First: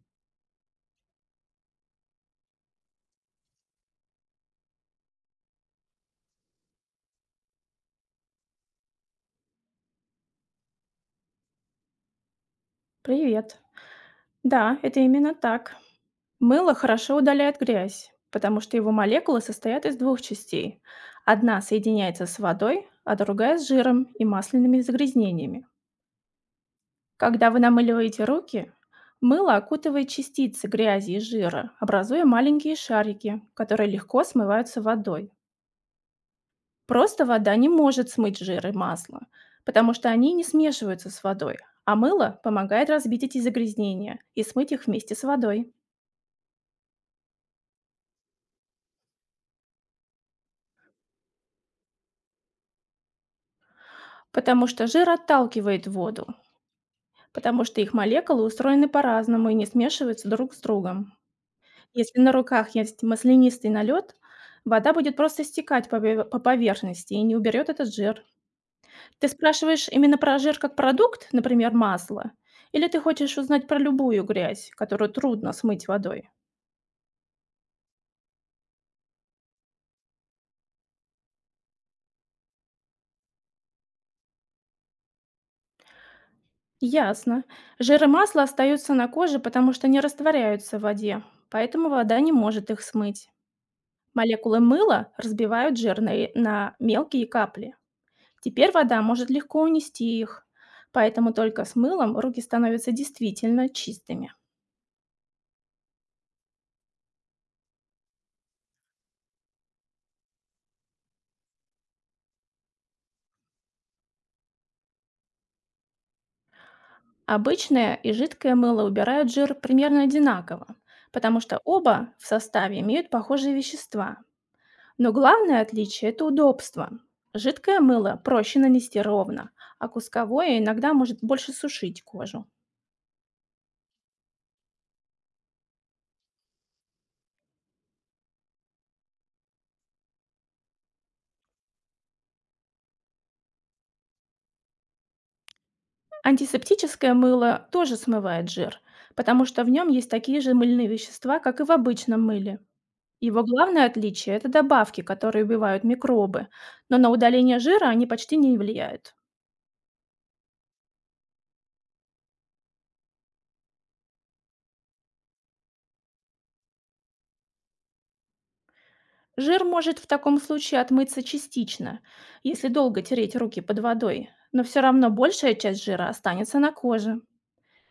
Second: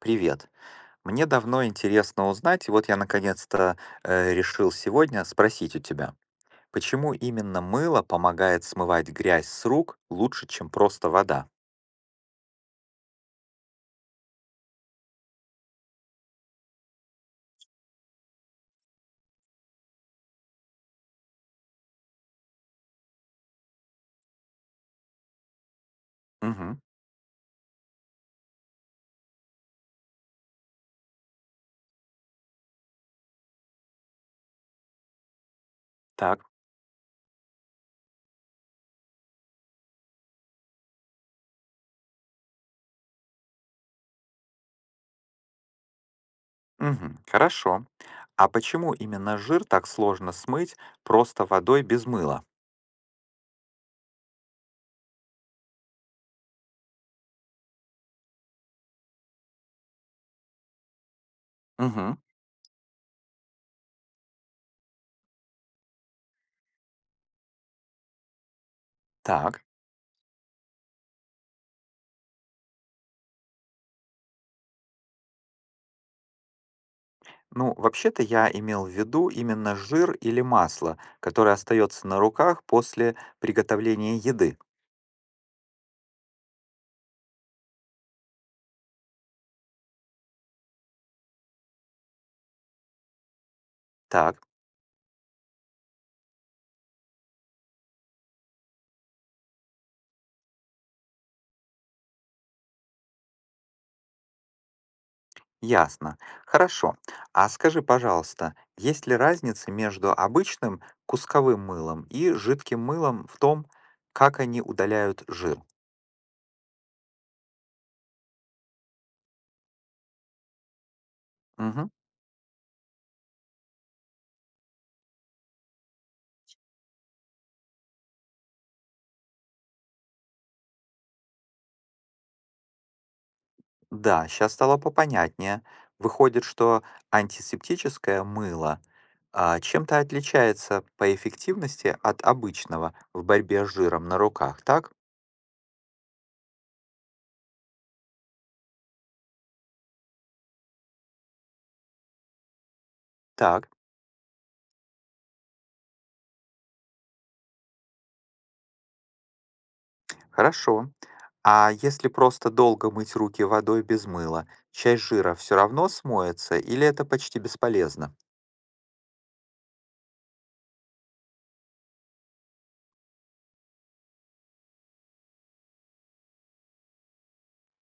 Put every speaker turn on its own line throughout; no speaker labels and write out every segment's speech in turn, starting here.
Привет. Мне давно интересно узнать, и вот я наконец-то решил сегодня спросить у тебя, почему именно мыло помогает смывать грязь с рук лучше, чем просто вода?
Привет. Да, это именно так. Мыло хорошо удаляет грязь, потому что его молекулы состоят из двух частей. Одна соединяется с водой, а другая с жиром и масляными загрязнениями.
Угу,
Когда вы намыливаете руки, мыло окутывает частицы грязи и жира, образуя маленькие шарики, которые легко смываются водой.
так.
Просто вода не может смыть жир и масло, потому что они не смешиваются с водой, а мыло помогает разбить эти загрязнения и смыть их вместе с водой.
Угу, хорошо. А почему именно жир так сложно смыть просто водой без мыла?
Потому что жир отталкивает воду, потому что их молекулы устроены по-разному и не смешиваются друг с другом.
Угу,
Если на руках есть маслянистый налет, вода будет просто стекать по поверхности и не уберет этот жир. Ты
так.
спрашиваешь именно про жир как продукт, например, масло, или ты хочешь узнать про любую грязь, которую трудно смыть водой?
Ну, вообще-то я имел в виду именно жир или масло, которое остается на руках после приготовления еды.
Ясно. Жир и масло остаются на коже, потому что не растворяются в воде, поэтому вода не может их смыть.
Так.
Молекулы мыла разбивают жирные на мелкие капли. Теперь вода может легко унести их, поэтому только с мылом руки становятся действительно чистыми.
Ясно. Хорошо. А скажи, пожалуйста, есть ли разница между обычным кусковым мылом и жидким мылом в том, как они удаляют жир?
Обычное и жидкое мыло убирают жир примерно одинаково, потому что
Мгм.
оба в составе имеют похожие вещества. Но главное отличие — это удобство. Жидкое мыло проще нанести ровно, а кусковое иногда может больше сушить кожу.
Да, сейчас стало попонятнее. Выходит, что антисептическое мыло чем-то отличается по эффективности от обычного в борьбе с жиром на руках, так?
Антисептическое мыло тоже смывает жир, потому что в нем есть такие же мыльные вещества, как и в обычном мыле. Его
Так.
главное отличие — это добавки, которые убивают микробы, но на удаление жира они почти не влияют.
Хорошо. А если просто долго мыть руки водой без мыла, часть жира все равно смоется или это почти бесполезно?
Жир может в таком случае отмыться частично, если долго тереть руки под водой, но все равно большая часть жира останется на коже.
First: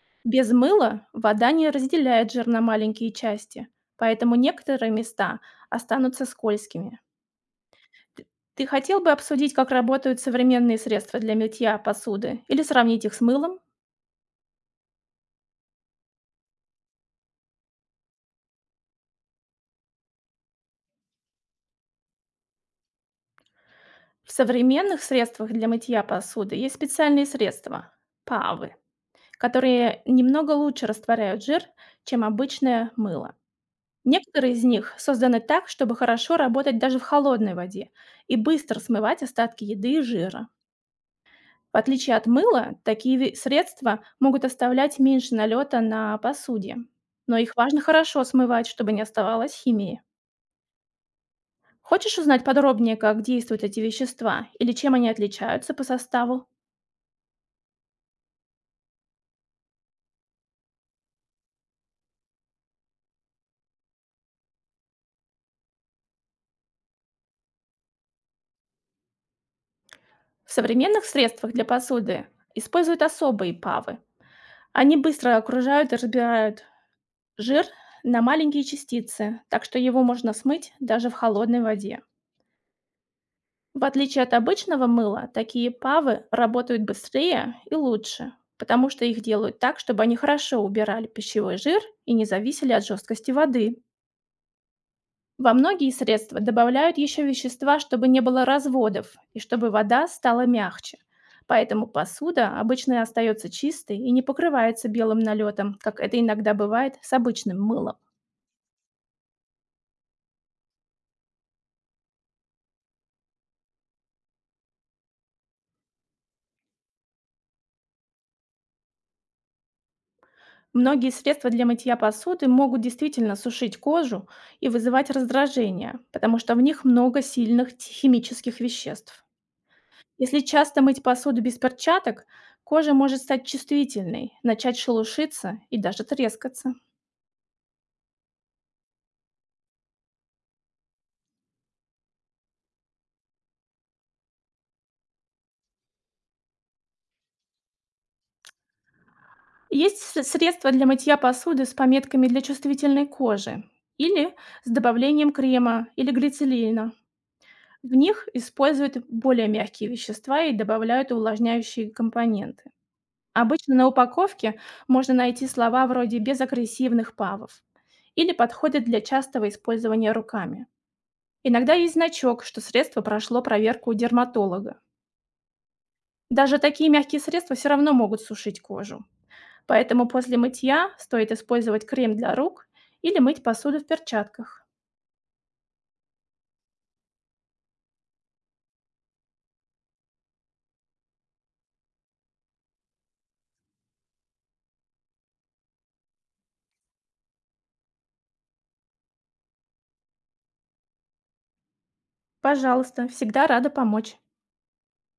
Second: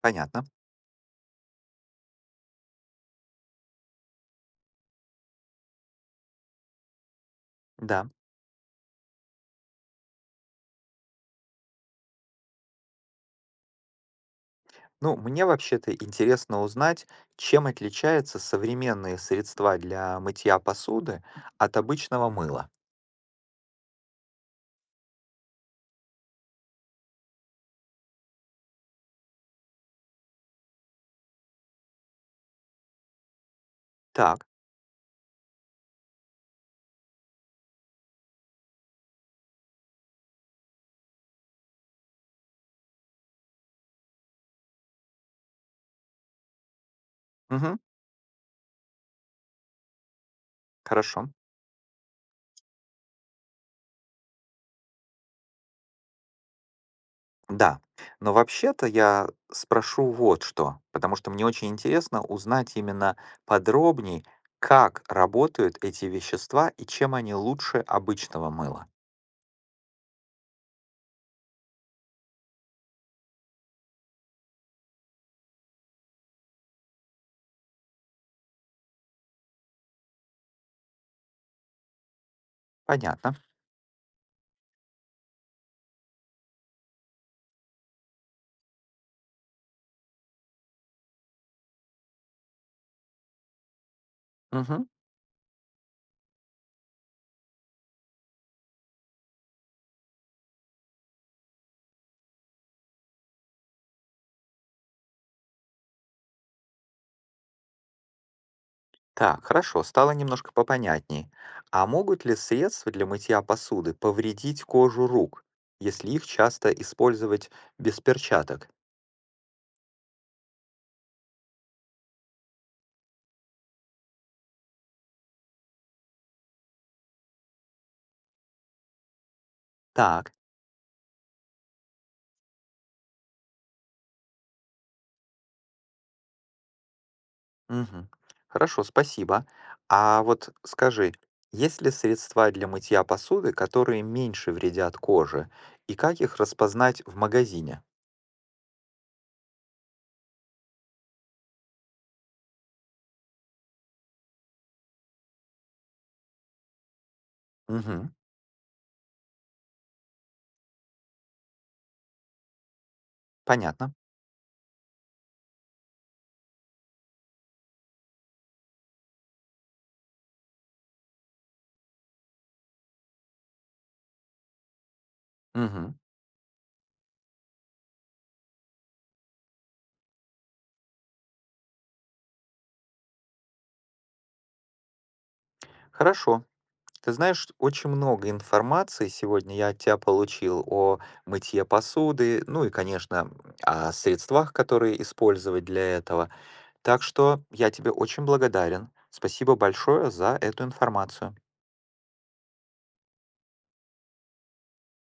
Понятно.
Без мыла вода не разделяет жир на маленькие части, поэтому некоторые места останутся скользкими.
Да.
Т Ты хотел бы обсудить, как работают современные средства для мытья посуды или сравнить их с мылом?
Ну, мне вообще-то интересно узнать, чем отличаются современные средства для мытья посуды от обычного мыла.
В современных средствах для мытья посуды есть специальные средства — павы, которые немного лучше растворяют жир, чем обычное мыло.
Так.
Некоторые из них созданы так, чтобы хорошо работать даже в холодной воде и быстро смывать остатки еды и жира. В отличие от мыла, средства могут оставлять меньше налета на посуде, но их
Угу.
важно хорошо смывать, чтобы не оставалось химии.
Хорошо.
Хочешь узнать подробнее, как действуют эти вещества или чем они отличаются по составу?
Да, но вообще-то я спрошу вот что, потому что мне очень интересно узнать именно подробнее, как работают эти вещества и чем они лучше обычного мыла.
В современных средствах для посуды используют особые павы. Они быстро окружают и разбирают жир на маленькие частицы, так что его можно смыть даже в холодной воде.
Понятно.
В отличие от обычного мыла, такие павы работают быстрее и лучше, потому что их делают так, чтобы они хорошо убирали пищевой жир и не зависели от жесткости воды.
Мгм.
Во многие средства добавляют еще вещества, чтобы не было разводов и чтобы вода стала мягче. Поэтому посуда обычно остается чистой и не покрывается белым налетом, как это иногда бывает с обычным мылом.
Так, хорошо, стало немножко попонятней. А могут ли средства для мытья посуды повредить кожу рук, если их часто использовать без перчаток?
Многие средства для мытья посуды могут действительно сушить кожу и вызывать раздражение, потому что в них много химических веществ.
Так.
Если часто мыть посуду без перчаток, кожа может стать чувствительной, начать шелушиться и даже трескаться.
Мгм. Хорошо, спасибо. А вот скажи, есть ли средства для мытья посуды, которые меньше вредят коже, и как их распознать в магазине?
Есть с средства для мытья посуды с пометками для чувствительной кожи или с добавлением крема или глицелина. В
Мгм.
них используют более мягкие вещества и добавляют увлажняющие компоненты. Обычно на
Понятно.
упаковке можно найти слова вроде «без агрессивных павов» или подходят для частого использования руками. Иногда есть значок, что средство прошло проверку у дерматолога.
Мгм.
Даже такие мягкие средства все равно могут сушить кожу. Поэтому после мытья стоит использовать крем для рук или мыть посуду в перчатках.
Хорошо. Ты знаешь, очень много информации сегодня я от тебя получил о мытье посуды, ну и, конечно, о средствах, которые использовать для этого. Так что я тебе очень благодарен. Спасибо большое за эту информацию.
Пожалуйста, всегда рада помочь.